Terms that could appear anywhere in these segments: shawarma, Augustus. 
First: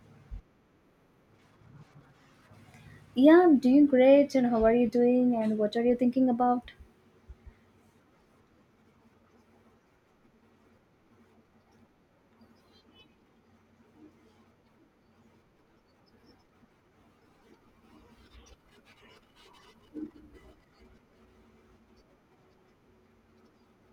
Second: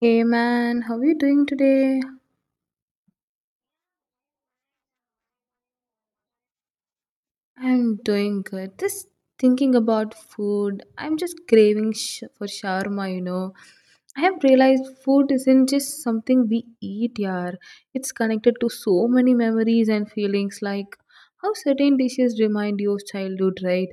Hey man, how are you doing today? Yeah, I'm doing great. And how are you doing? And what are you thinking about? I'm doing good. Just thinking about food, I'm just craving for shawarma, you know. I have realized food isn't just something we eat, yaar. It's connected to so many memories and feelings, like how certain dishes remind you of childhood, right?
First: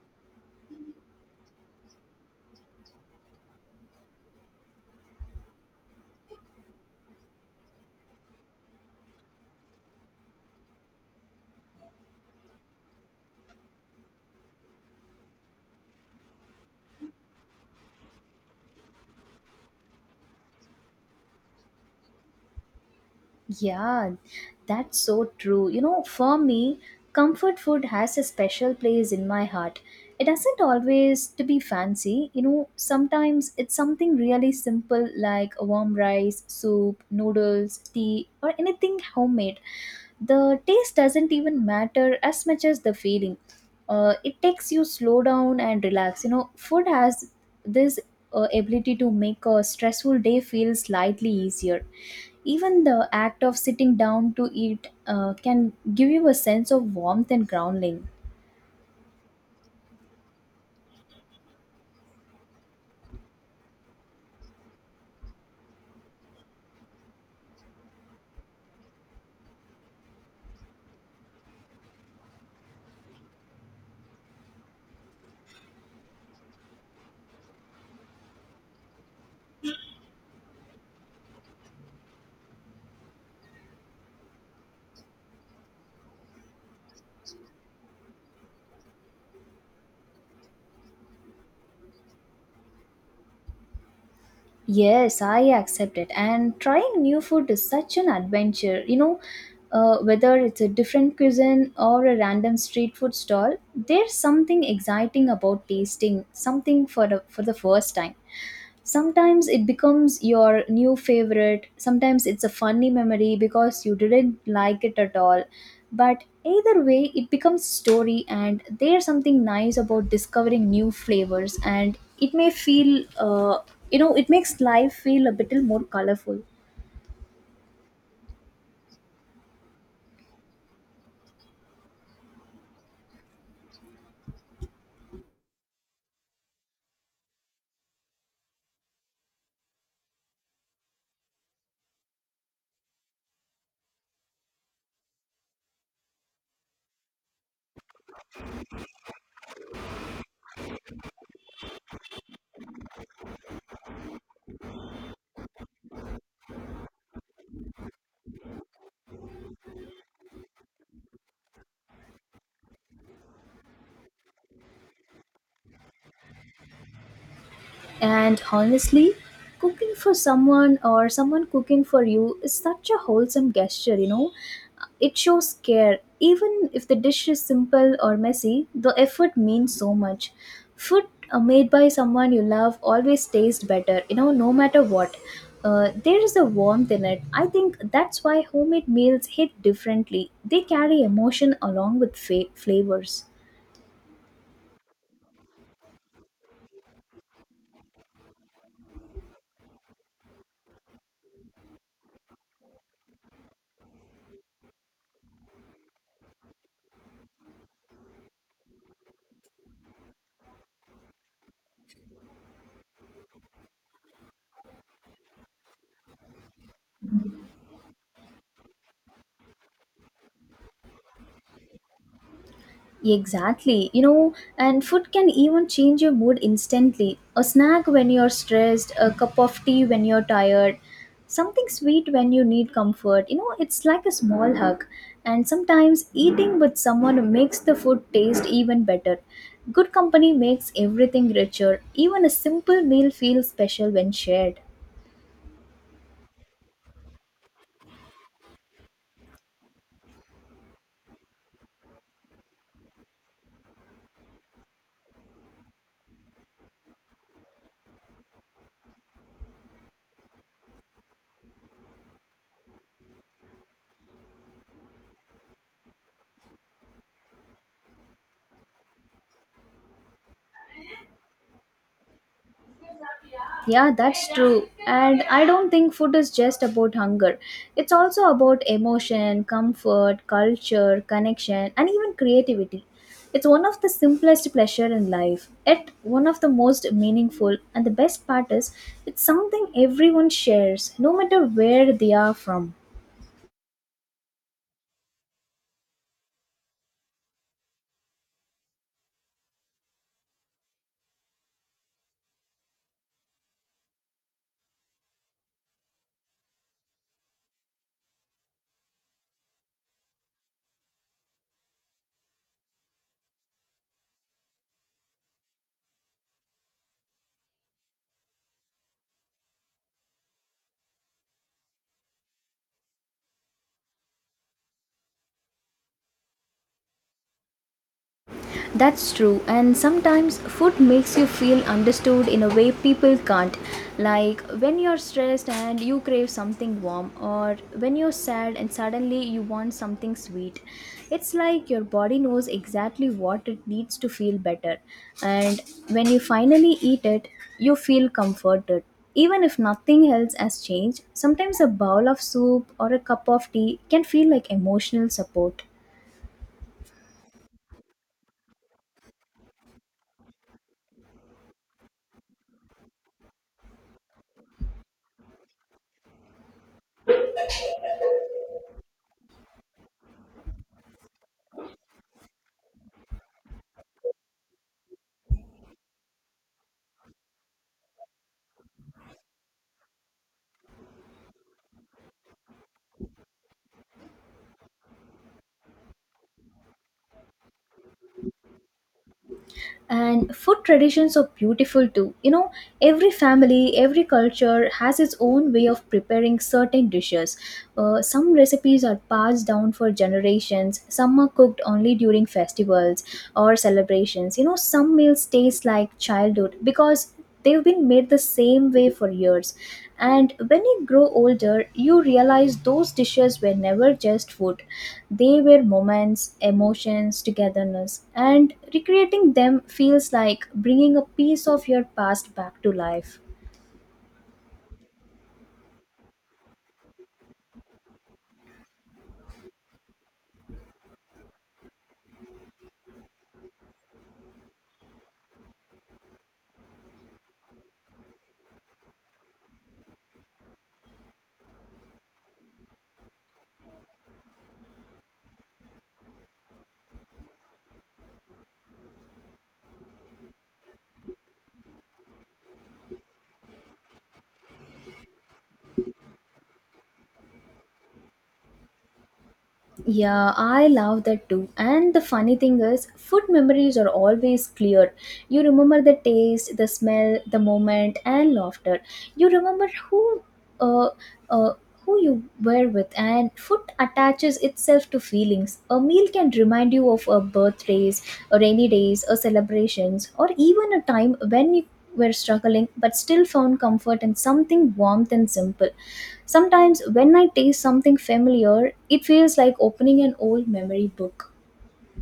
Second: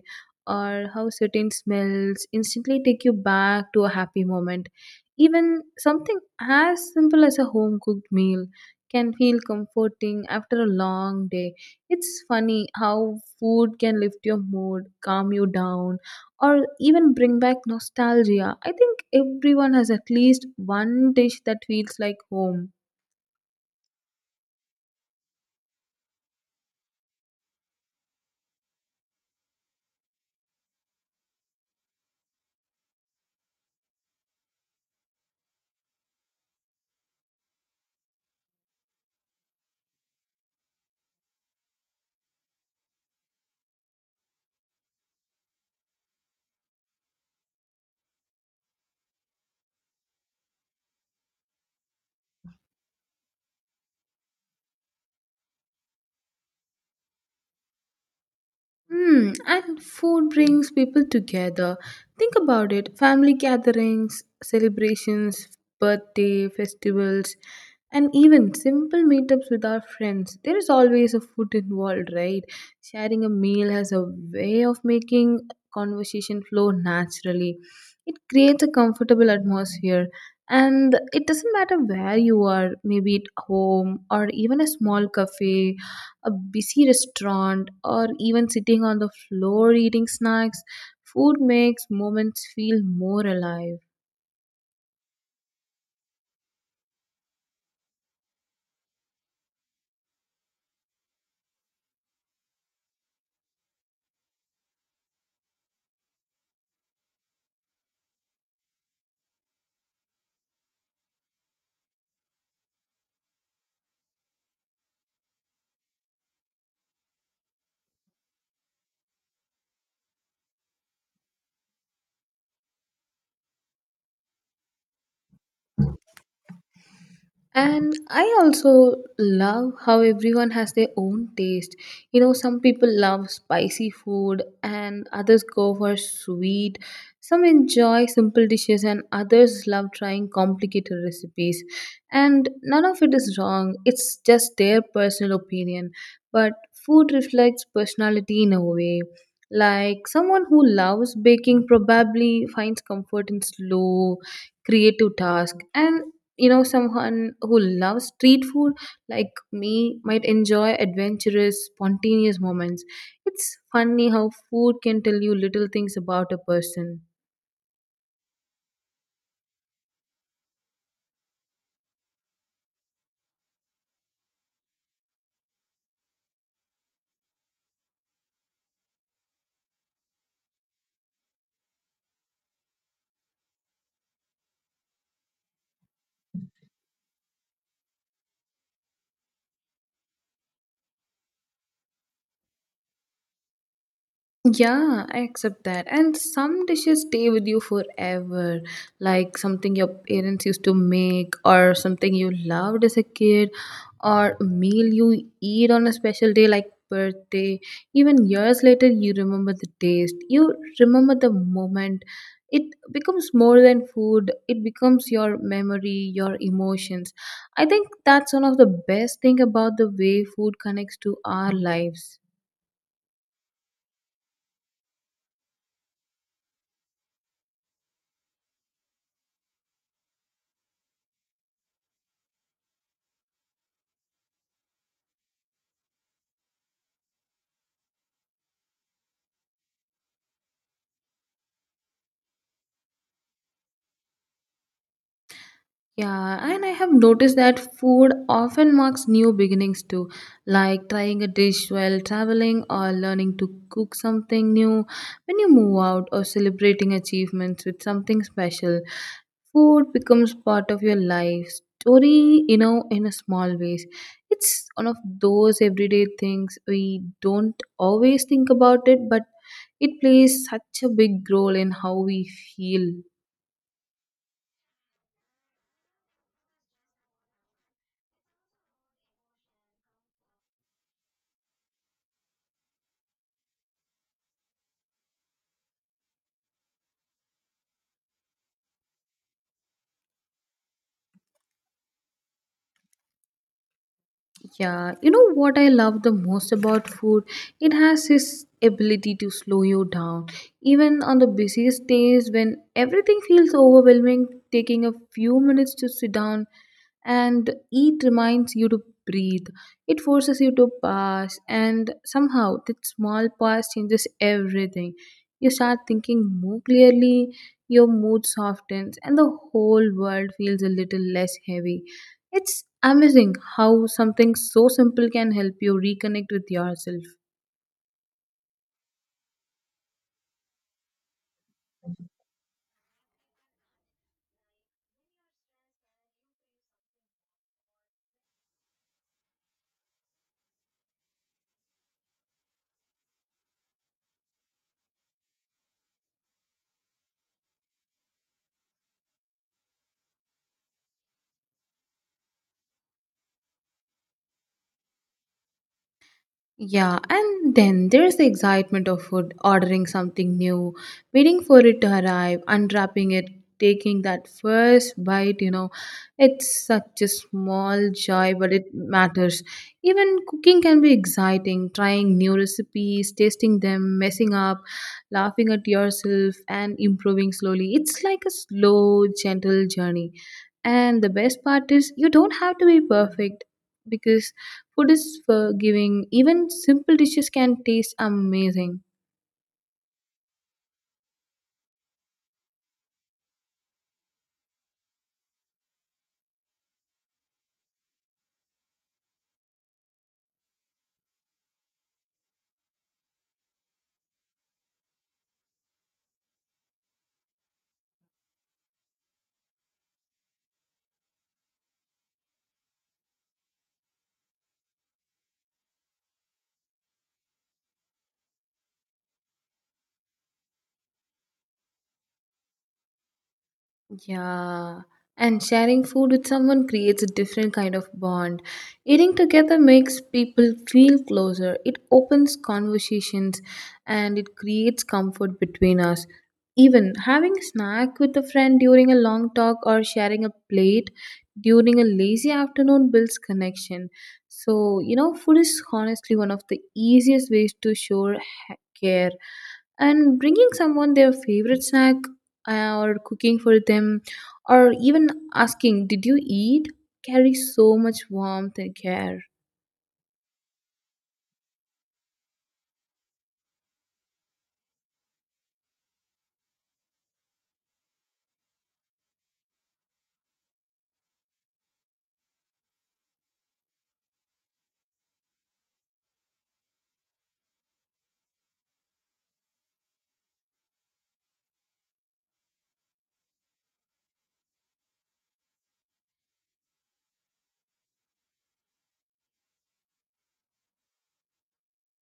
Or how certain smells instantly take you back to a happy moment. Even something as simple as a home cooked meal can feel comforting after a long day. It's funny how food can lift your mood, calm you down, or even bring back nostalgia. I think everyone has at least one dish that feels like home. Yeah, that's so true. You know, for me, comfort food has a special place in my heart. It doesn't always to be fancy. You know, sometimes it's something really simple like a warm rice, soup, noodles, tea, or anything homemade. The taste doesn't even matter as much as the feeling. It takes you slow down and relax. You know, food has this ability to make a stressful day feel slightly easier. Even the act of sitting down to eat can give you a sense of warmth and grounding. Hmm, and food brings people together. Think about it: family gatherings, celebrations, birthday, festivals, and even simple meetups with our friends. There is always a food involved, right? Sharing a meal has a way of making conversation flow naturally. It creates a comfortable atmosphere, and it doesn't matter where you are, maybe at home or even a small cafe, a busy restaurant, or even sitting on the floor eating snacks, food makes moments feel more alive. Yes, I accept it. And trying new food is such an adventure. You know, whether it's a different cuisine or a random street food stall, there's something exciting about tasting something for the first time. Sometimes it becomes your new favorite, sometimes it's a funny memory because you didn't like it at all, but either way it becomes story. And there's something nice about discovering new flavors, and it may feel it makes life feel a little more colorful. And I also love how everyone has their own taste. You know, some people love spicy food and others go for sweet. Some enjoy simple dishes and others love trying complicated recipes. And none of it is wrong, it's just their personal opinion. But food reflects personality in a way. Like someone who loves baking probably finds comfort in slow, creative task, and you know, someone who loves street food like me might enjoy adventurous spontaneous moments. It's funny how food can tell you little things about a person. And honestly, cooking for someone or someone cooking for you is such a wholesome gesture, you know. It shows care. Even if the dish is simple or messy, the effort means so much. Food made by someone you love always tastes better, you know, no matter what. There is a warmth in it. I think that's why homemade meals hit differently. They carry emotion along with flavors. Yeah, I accept that. And some dishes stay with you forever, like something your parents used to make, or something you loved as a kid, or a meal you eat on a special day like birthday. Even years later, you remember the taste, you remember the moment. It becomes more than food, it becomes your memory, your emotions. I think that's one of the best thing about the way food connects to our lives. Exactly. You know, and food can even change your mood instantly. A snack when you're stressed, a cup of tea when you're tired, something sweet when you need comfort. You know, it's like a small hug. And sometimes eating with someone makes the food taste even better. Good company makes everything richer. Even a simple meal feels special when shared. Yeah, and I have noticed that food often marks new beginnings too, like trying a dish while traveling or learning to cook something new when you move out or celebrating achievements with something special. Food becomes part of your life story, you know, in a small ways. It's one of those everyday things we don't always think about it, but it plays such a big role in how we feel. Yeah, that's true. And I don't think food is just about hunger. It's also about emotion, comfort, culture, connection, and even creativity. It's one of the simplest pleasure in life, yet one of the most meaningful. And the best part is, it's something everyone shares, no matter where they are from. Yeah, you know what I love the most about food? It has this ability to slow you down. Even on the busiest days when everything feels overwhelming, taking a few minutes to sit down and eat reminds you to breathe. It forces you to pause, and somehow that small pause changes everything. You start thinking more clearly, your mood softens, and the whole world feels a little less heavy. It's amazing how something so simple can help you reconnect with yourself. That's true, and sometimes food makes you feel understood in a way people can't. Like when you're stressed and you crave something warm, or when you're sad and suddenly you want something sweet. It's like your body knows exactly what it needs to feel better, and when you finally eat it, you feel comforted. Even if nothing else has changed, sometimes a bowl of soup or a cup of tea can feel like emotional support. Yeah, and then there's the excitement of food, ordering something new, waiting for it to arrive, unwrapping it, taking that first bite, you know. It's such a small joy, but it matters. Even cooking can be exciting, trying new recipes, tasting them, messing up, laughing at yourself, and improving slowly. It's like a slow, gentle journey. And the best part is, you don't have to be perfect, because food is forgiving. Even simple dishes can taste amazing. And food traditions are beautiful too, you know. Every family, every culture has its own way of preparing certain dishes. Some recipes are passed down for generations, some are cooked only during festivals or celebrations. You know, some meals taste like childhood because they've been made the same way for years. And when you grow older, you realize those dishes were never just food. They were moments, emotions, togetherness, and recreating them feels like bringing a piece of your past back to life. Yeah, and sharing food with someone creates a different kind of bond. Eating together makes people feel closer, it opens conversations, and it creates comfort between us. Even having a snack with a friend during a long talk or sharing a plate during a lazy afternoon builds connection. So, you know, food is honestly one of the easiest ways to show care. And bringing someone their favorite snack, or cooking for them, or even asking, did you eat, carries so much warmth and care. Yeah, I love that too. And the funny thing is, food memories are always clear. You remember the taste, the smell, the moment, and laughter. You remember uh, uh, who you were with, and food attaches itself to feelings. A meal can remind you of a birthdays, a rainy days, a celebrations, or even a time when you were struggling but still found comfort in something warmth and simple. Sometimes, when I taste something familiar, it feels like opening an old memory book.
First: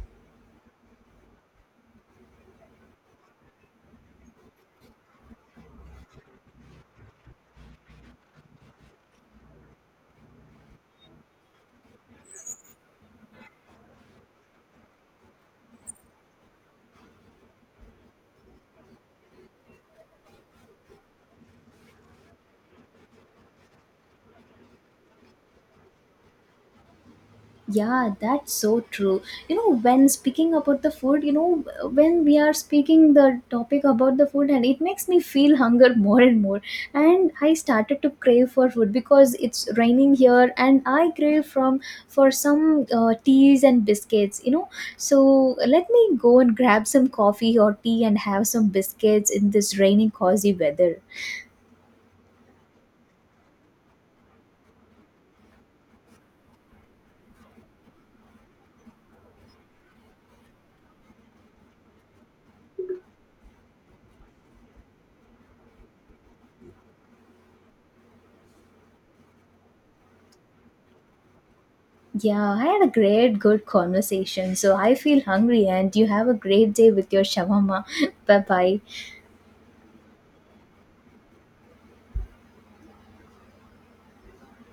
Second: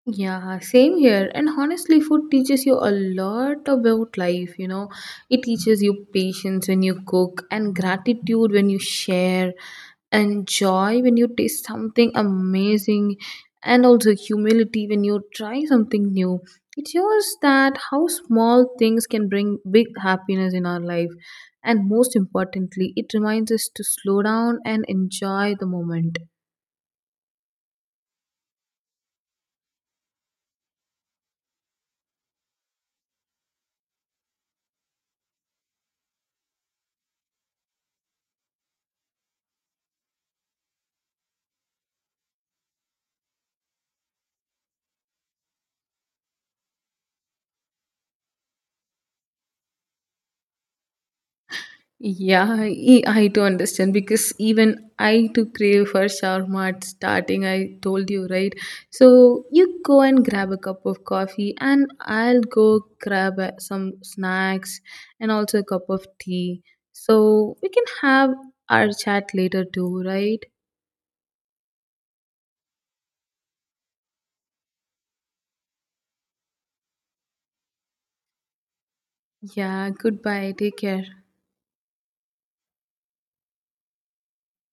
Yeah, same here. And honestly, food teaches you a lot about life, you know. It teaches you patience when you cook, and gratitude when you share, and joy when you taste something amazing, and also humility when you try something new. It shows that how small things can bring big happiness in our life. And most importantly, it reminds us to slow down and enjoy the moment. Yeah, that's so true. You know, when speaking about the food, you know, when we are speaking the topic about the food, and it makes me feel hunger more and more. And I started to crave for food because it's raining here, and I crave from for some teas and biscuits. You know, so let me go and grab some coffee or tea and have some biscuits in this rainy, cozy weather. Yeah, I do understand because even I too crave for shawarma at starting. I told you, right? So you go and grab a cup of coffee, and I'll go grab some snacks and also a cup of tea. So we can have our chat later too, right? Yeah, I had a great, good conversation. So I feel hungry, and you have a great day with your shawarma. Bye bye. Yeah, goodbye. Take care.